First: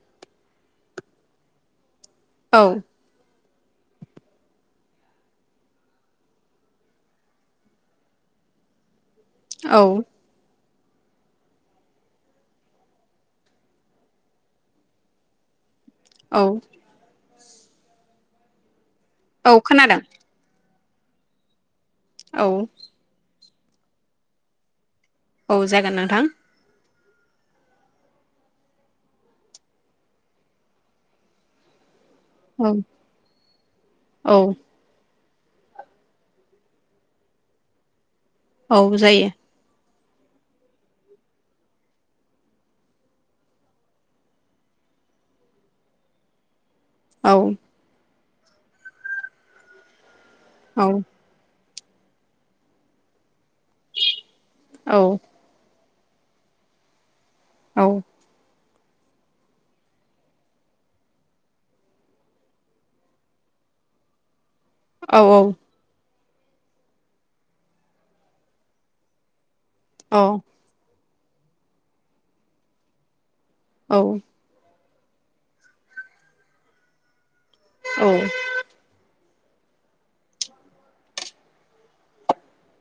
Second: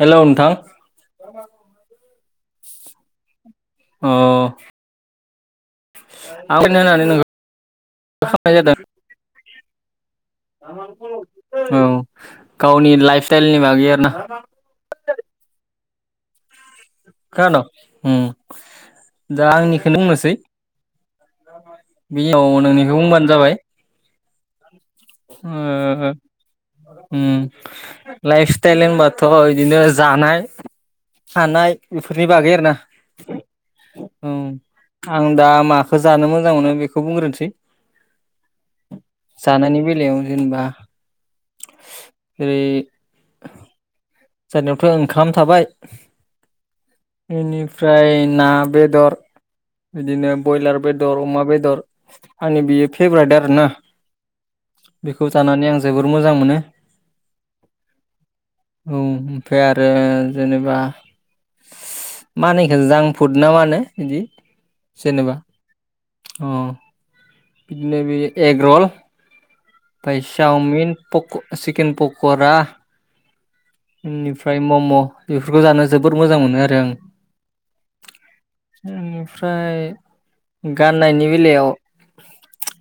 [inaudible] हेल' नोंथां। औ। अह। [unintelligible] औ। औ गावनि लाइफ स्टाइलनि बागै आर ना। औ। खोनाद'? दा औ आंनिखोनो खोनादों बुंनोसै [inaudible] बेनि औ उनाव नोंनिखौ बुंबानो जाबाय। [inaudible] औ जागोन ओ नोंथां। लाइफ स्टाइल होनबाथ' बिदिनो जानाय थानाय बेफोरनि बागै आरो औ ना औ। आं दा माखो जानो मोजां मोनो बेखौ बुंग्रोनोसै औ जायो। जानायनि बेलायाव जेनेबा जेरै जानायावथ' ओंखाम थाबाय औ बेनिफ्राय ना बेदर बिदिनो बयलार औ बेदर अमा बेदर आंनि बियो फेब्राइद आरोना औ बेखौ जानानै आं जोबोर मोजां मोनो। औ। औ ओमफ्राय आरो जेनोबा मा होनो बेखौ जांफुद ना मानो बिदि औ जेनेबा औ। अ बिदिनो बे एग रल फाय साउमिन पक' च्चिकेन पक'रा इनिफ्राय मम' बेफोरखौ जानो जोबोद मोजां मोनो आरो आं। ओम ओमफ्राय गाननायनि बेलायाव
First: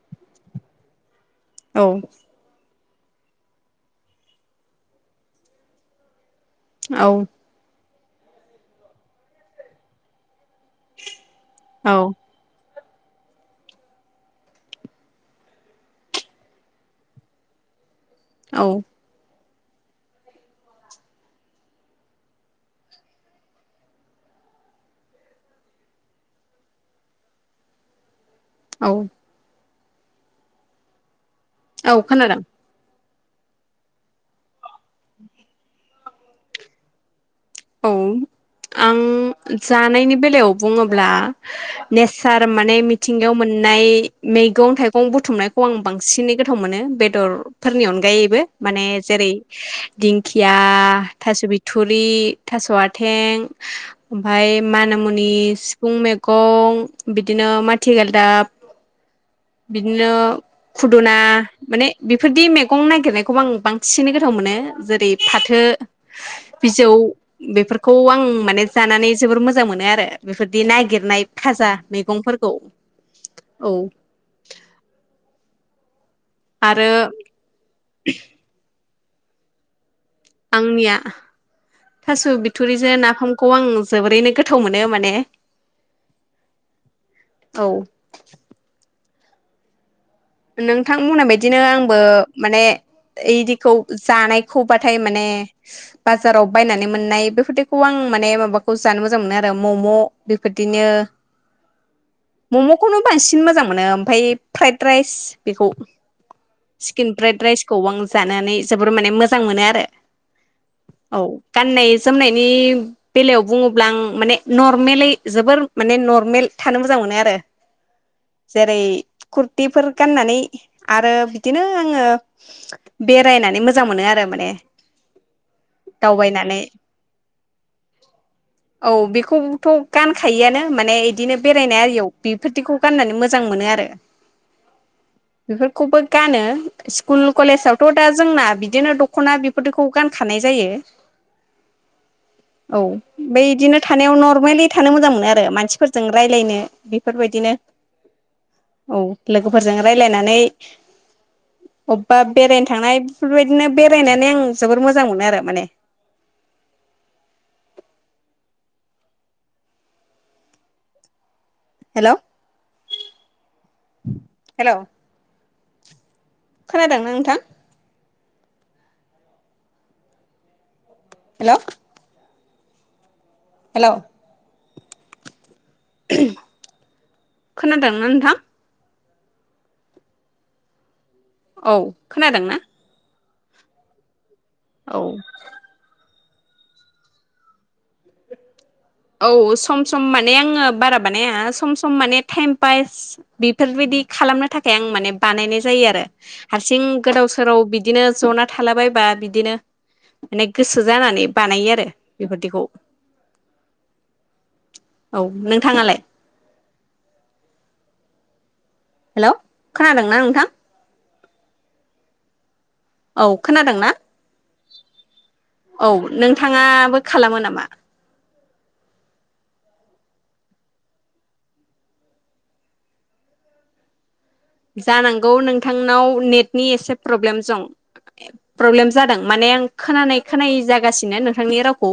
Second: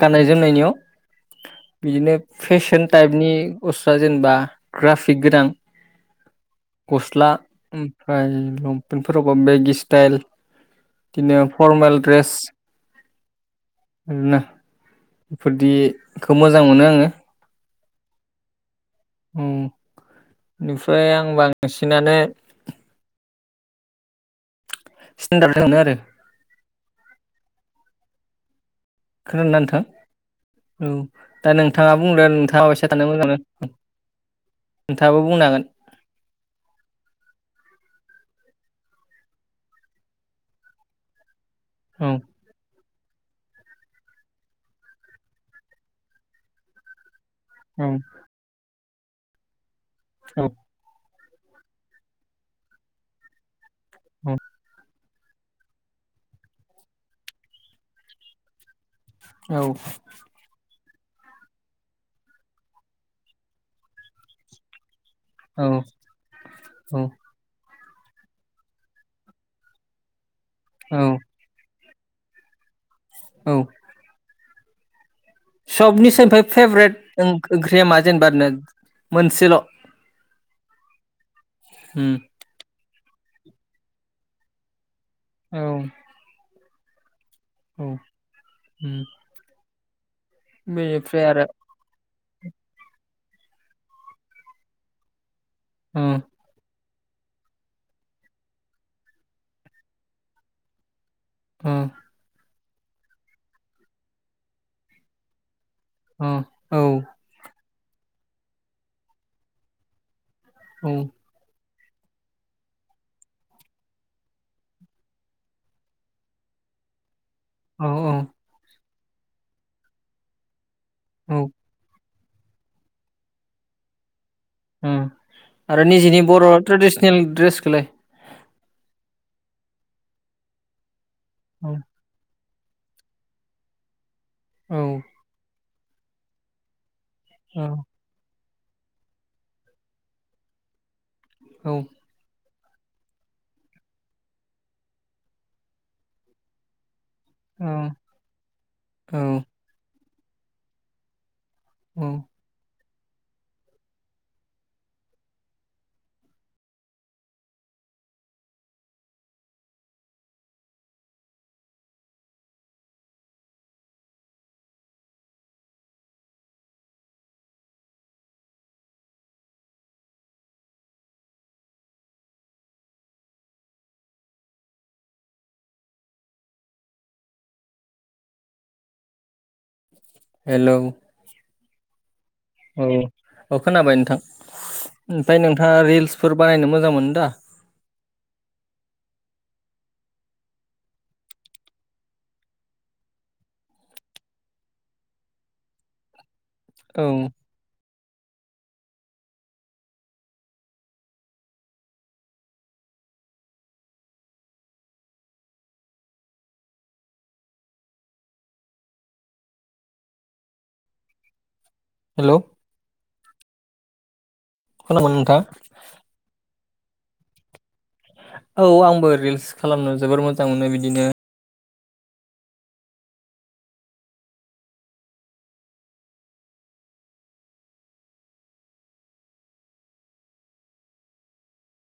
गाननाय जोमनायनियाव बिदिनो फेशन टाइपनि बुस्थुआ जेनोबा ग्राफिक गोनां गस्ला ओम फ्राय लंपेन्टफोरावबो बेगि स्टाइल बिनो फरमेल औ ड्रेस आरोना बेफोरदिखौ मोजां मोनो आङो। औ। औ बेनिफ्राय आं बांसिनानो स्टेनदार्ड [unintelligible] आरो। औ खोनादोंना नोंथां? औ। दा नोंथाङा औ बुंदो खोनादों नोंथाङा [unintelligible] थानो मोजां मोनो नोंथाङाबो बुंनो हागोन। औ आं जानायनि बेलायाव बुङोब्ला औ नेसार माने मि थिंगायाव मोननाय मैगं थाइगं बुथुमनायखौ आं बांसिनै गोथाव मोनो बेदर फोरनि औ अनगायैबो माने जेरै औ दिंखिया थास' बिथुरि थास' आथें ओमफ्राय माना मुनि सिफुं मेगं बिदिनो माथि गालदाब औ बिदिनो खुदुना माने बेफोरदि मेगं नागिरनायखौबो आं बांसिन गोथाव मोनो जेरै फाथो बिजौ बेफोरखौ आं माने जानानै जोबोर मोजां मोनो आरो बेफोरदि औ नागिरनाय भाजा मेगंफोरखौ औ सबनि निफ्राय आरो फेभरेट ओं ओंख्रिया मा जेनेबा ओरैनो मोनसेल' आंनिया उम थास' बिथुरि जो नाफामखौ आं जोबोरैनो गोथाव मोनो माने। औ। औ उम। नोंथां बेनिफ्राय बुंनाय आरो बायदिनो आंबो माने इदिखौ जानायखौबाथाय माने ओ बाजाराव बायनानै मोन ननाय बेफोरखौ आं माने माबाखौ जानो मोजां मोनो आरो मम' बेफोरदिनो ओ। मम'खौनो बांसिन मोजां मोनो ओमफाय फ्राइद राइस बेखौ। ओ औ स्किन ब्राइट राइस खौ आं जानानै जोबोर माने मोजां मोनो आरो। औ। गाननाय जोमनायनि बेलायाव बुङोब्ला आं माने नरमेलै जोबोर माने नर्मेल थानो मोजां मोनो आरो। औ औ जेरै कुरतिफोर गाननानै। आरो औ बिदिनो आङो बेरायनानै मोजां मोनो आरो माने। उम आरो निजिनि बर' दावबायनानै ट्रेडिसनेल ड्रेसखोलाय खौबथ' गानखायोआनो माने दिनो औ बेरायनाय आरियाव बिब फोरथिखौ गाननानै मोजां मोनो आरो। औ। बेफोरखौबो गानो। स्कुल कलेजावथ' दा जोंना बिदि बिदिनो दखना बेखौ गानखानाय जायो। औ। औ ओमफ्राय इदिनो थानायाव नरमेलि थानो मोजां मोनो आरो मानसिफोरजों रायज्लायनो। बेफोरबायदिनो औ औ लोगोफोर जों रायलायनानै औ अबेबा बेरायनो थांनाय बेफोरबायदिनो बेरायनानै आं जोबोर मोजां मोनो आरो माने। हेलौ हेलौ खोनादोंना नोंथां हेलौ हेलौ खोनादोंना नोंथां हेलौ औ। खोनादों ना औ औ खोनाबाय नोंथां। ओमफ्राय नोंथाङा रिल्स फोर बानायनो मोजां मोनोदा औ सम सम माने आङो बारा बानाया सम सम माने टाइम पास बेफोरबायदि खालामनो थाखाय आं माने बानायनाय जायो आरो। हारसिं औ गोदाव सोराव बिदिनो जना थालाबायबा बिदिनो माने गोसो जानानै बानायो आरो बेफोरदिखौ। औ नोंथाङालाय हेल' खोनादोंना नोंथां हेल' औ खोनादों ना खन मोन नथा [inaudible] नाङाबो खालामो नामा? औ आंबो रिल्स खालामनो जोबोर मोजां मोनो बिदिनो जानांगौ नोंथांनाव नेटनि एसे प्रब्लेम दं प्रब्लेम जादों माने आं खोनानाय खोनाय जागासिनो नोंथांनि रावखौ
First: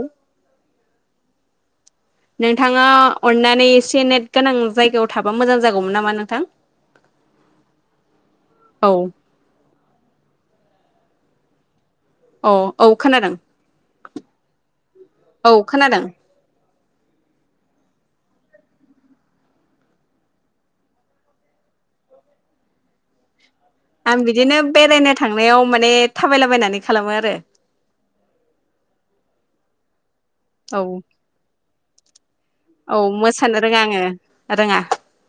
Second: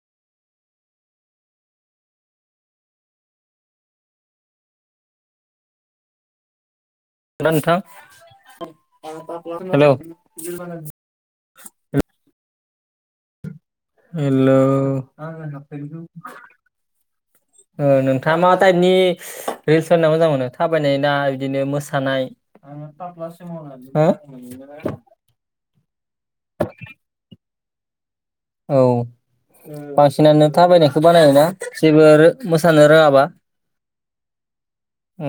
नोंथाङा अननानै एसे नेट गोनां जायगायाव थाबा मोजां जागौमोन नामा नोंथां। थ औ हेल' [inaudible] [inaudible] अ औ खोनादों। हेल' औ खोनादों नोंथाङा मा टाइपनि रिल्स होनना मोजां मोनो थाबायनाय ना बिदिनो मोसानाय? आं बिदिनो बेरायनो थांनायाव माने थाबायलाबायनानै खालामो आरो। औ। बखिानो औ थाबायनायखौ बानायोना जेबो मोसानो औ रोङाबा मोसानो रोङा आङो रोङा औ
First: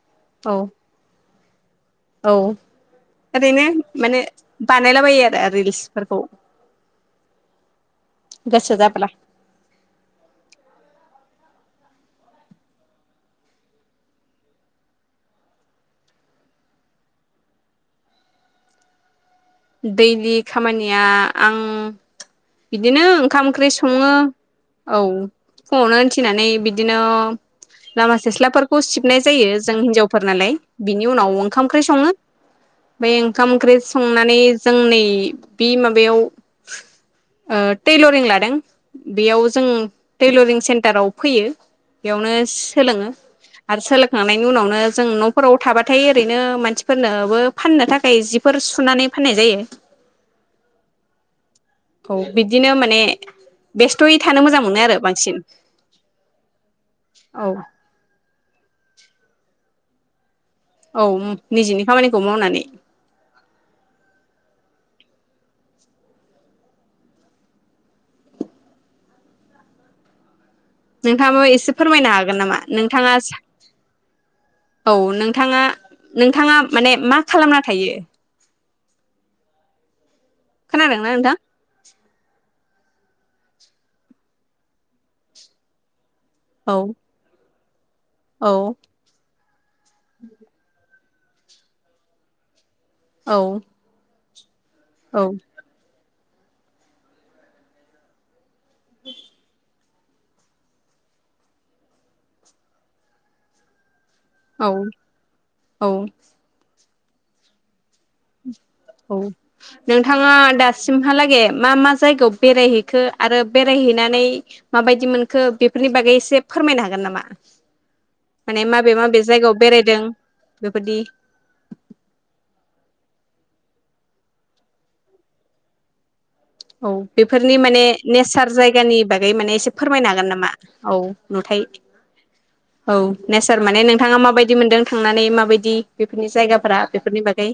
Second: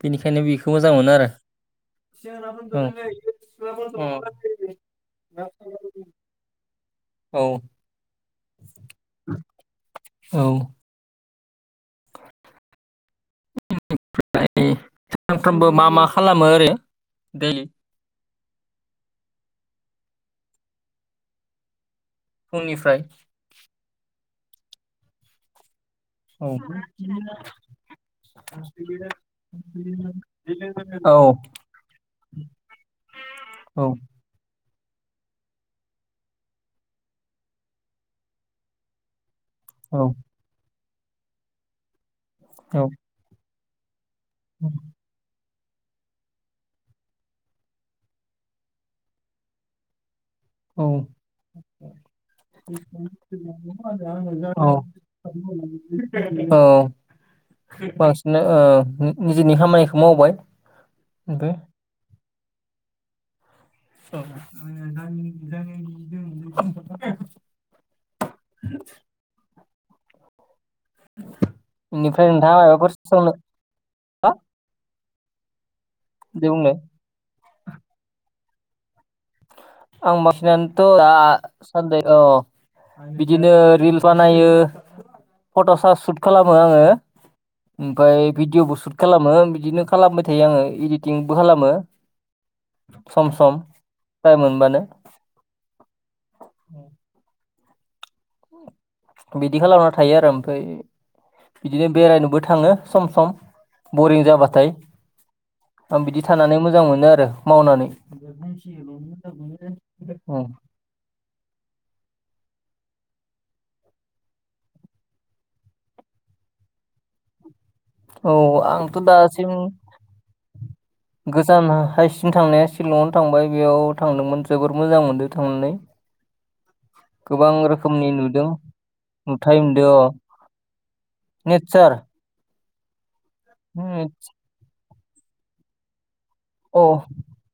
बेनिखायनो औ बेखौ मोजां मोनो आरो औ ओरैनो औ माने बानायलाबायो आरो रिल्सफोरखौ औ गोसो जाब्ला औ फ्राय सानफ्रोमबो मा मा खालामो आरो दैलि दैलि खामानिया आं फुंनिफ्राय बिदिनो ओंखाम ओंख्रि सङो औ फुङावनो औ उथिनानै बिदिनो लामा सिस्लाफोरखौ सिबनाय जायो जों हिनजावफोर नालाय बिनि औ उनाव ओंखाम ओंख्रि सङो बेफ्राय ओंखाम ओंख्रि औ स ज म ं लादों बे ों औ [unintelligible] टाराव फैयो बेयावनो औ सोलोङो आरो सोलोख। थांनायनि उनावनो जों न। खराव थाबाथाय ओरैनो मानसिफोरनोबो फाननो थाखाय जिफोर सु। सुनानै फाननाय जायो औ औ बिदिनो माने औ बेस्थ'यै थानो मोजां मोनो आरो बांसिन औ बास। ओ-नि-निजेनि खामानिखौ मावबाय। औ ओमफ्राय निजेनि खामानि खौ मावनानै [unintelligible] नोंथाङाबो एसे फोरमायनो बेनिफ्राय हागोन नोंथाङा नामा माबाफोर नोंथाङा सोंनो सा। हा औ नोंथाङा दे नोंथाङा बुंलाय माने मा खालामना थायो [unintelligible] खोनादोंना नोंथां बिदिनो रिल्स बानायो फट स सु। खालामो औ आङो ओमफाय औ भिडिअबो सुट खालामो बिदिनो खालामबाय थायो आङो इदिट। टिंबो खालामो सम औ सम टाइम मोनबानो। औ [inaudible] बिदि खालामना थायो आरो ओमफाय बिदिनो बेरायनोबो थाङो सम सम। बरिं औ जाबाथाय आं औ बिदि थानानै मोज। जां मोनो आरो मावनानै। औ नोंथाङा उम। दासिमहालागै मा मा जायगाव। बेरायहैखो आरो बेरायहैनानै माबायदि मोनखो बेफोरनि बागै एसे फोरमायनो हागोन नामा। औ माने माबे आंथ माबे दासिम जायगायाव बेरायदों बेफोरदि गोजान हायसिम थांनाया शिलं। थांबाय बेयाव थांदोंमोन जोबोर मोजां मोनदों थांनानै। औ गोबां बेफोरनि माने रोखोमनि नेचार नुदों जायगानि बागै माने नुथाय एसे नुदों अ फोरमायनो हागोन नामा औ नुथाय। नेचार औ नेचार माने नोंथाङा माबादि मोनदों। थांनानै माबायदि बेफोरनि जायगाफोरा अ बेफोरनि बागै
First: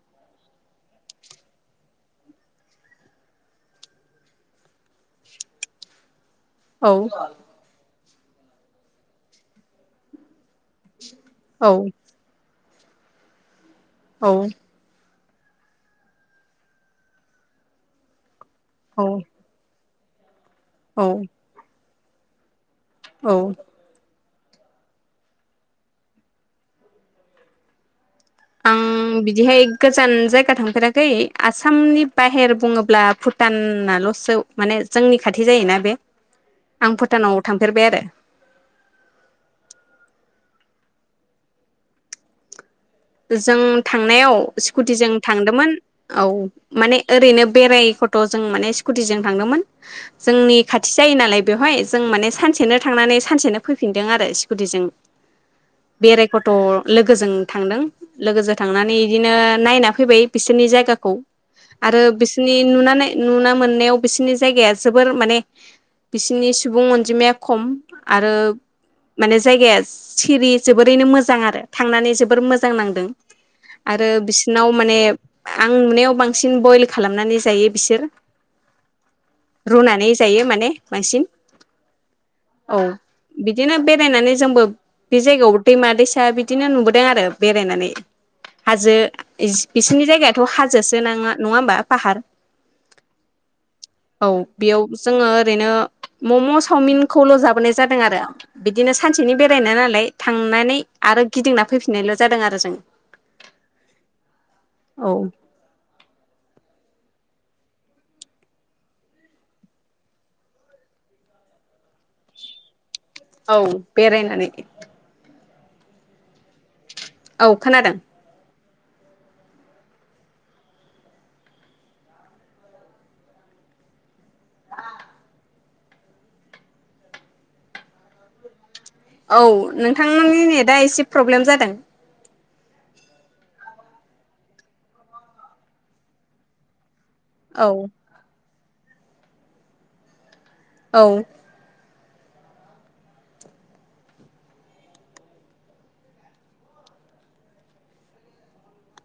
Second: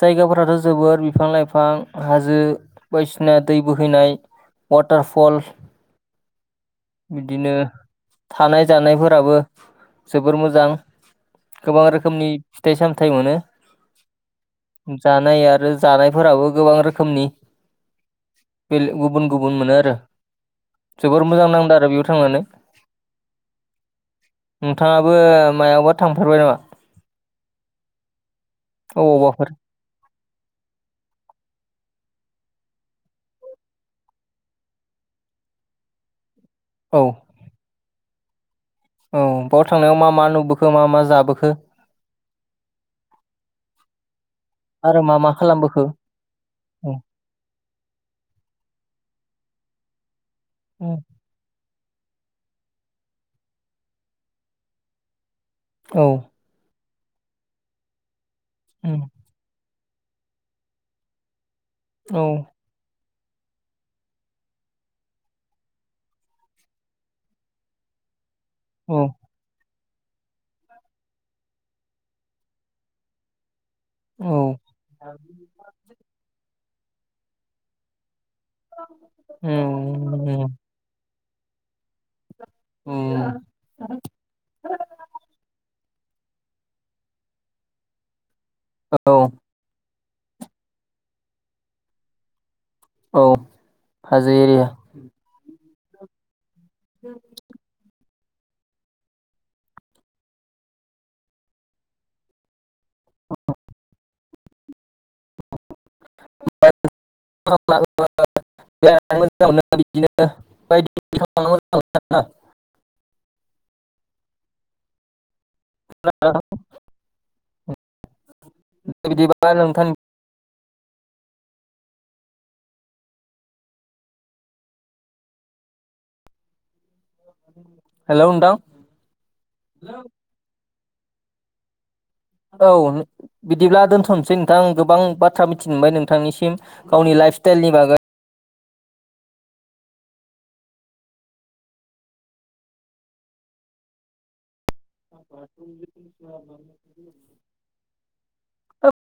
जायगाफोराथ' जोबोर बिफां लाइफां हाजो बायदिसिना दै बोहैनाय वाटारफल औ बिदिनो थानाय जानायफोराबो जोबोर मोजां। मोजां गोबां औ रोखोमनि। फिथाइ सामथाइ मोनो। औ जानाय आरो जानायफोराबो गोबां रोखोमनि। बे औ गुबुन गुबुन मोनो आरो। जोबोर औ मोजां नां। आरो बेयाव थांनानै औ नोंथाङाबो मायावबा थांफारबाय नामा? आं अबावबाफोर बिदिहाय गोजान जायगा थांफेराखै आसामनि बाहेर बुङोब्ला भुटानाल'सो माने जोंनि खाथि जायोना बे आं औ भुटानाव थांफेरबाय आरो औ बेयाव थांनायाव मा मा नुबोखो मा मा जाबोखो? जों थांनायाव आरो स्कुटिजों मा मा थांदोंमोन खालामबोखो औ औ माने ओरैनो बेराय खथ' जों माने स्कुटिजों थांदोंमोन। जोंनि औ खाथि जायो नालाय बेवहाय जों माने सानसेनो थांनानै सानसेनो फैफिनदों आरो स्कुटिजों औ बेराय खथ' लोगोजों थांदों। लोगोजों थांनानै बिदिनो नायना। फैबाय बिसोरनि जायगाखौ। आरो बिसिनि नुनानै। नुनो मोननायाव बिसोरनि जायगाया जोबोर माने बिसोरनि सुबुं अनजिमाया खम आरो औ माने जायगाया सिरि जोबोरैनो मोजां आरो थांनानै जोबोर मो जां नांदों। आरो औ बिसिनाव माने औ आं नुनायाव बांसिन बयल खालामनानै जायो बिसोर। रुनानै उम जायो माने बांसिन। औ उम बिदिनो बेरायनानै जोंबो बे जायगायाव दैमा-दैसा बिदिनो नुबोदों आरो। बेरायनानै हाजो औ इस इस। बिसिनि जायगायाथ' हाजोसो नाङा नङा होमबा पाहार। औ औ हाजो एरिया बेयाव जोङो ओरैनो मम'स चावमिनखौल' जाबोनाय जादों आरो। बिदिनो सानसेनि बेरायनाय नालाय थांनानै आरो गिदिंना फैफिननायल' जादों आरो जों। आ। औ। [unintelligible] औ बेरायनानै। [unintelligible] औ खोनादों। दे बिदिबा नोंथां। हेलौ नोंथां। औ नोंथांमोननि ने दा एसे प्रब्लेम जादों। औ बिदिब्ला दोन्थ'नोसै नोंथां गोबां बाथ्रा मिथि मोनबाय नोंथांनिसिम। गावनि लाइफ औ स्टाइलनि बागै। औ। [unintelligible]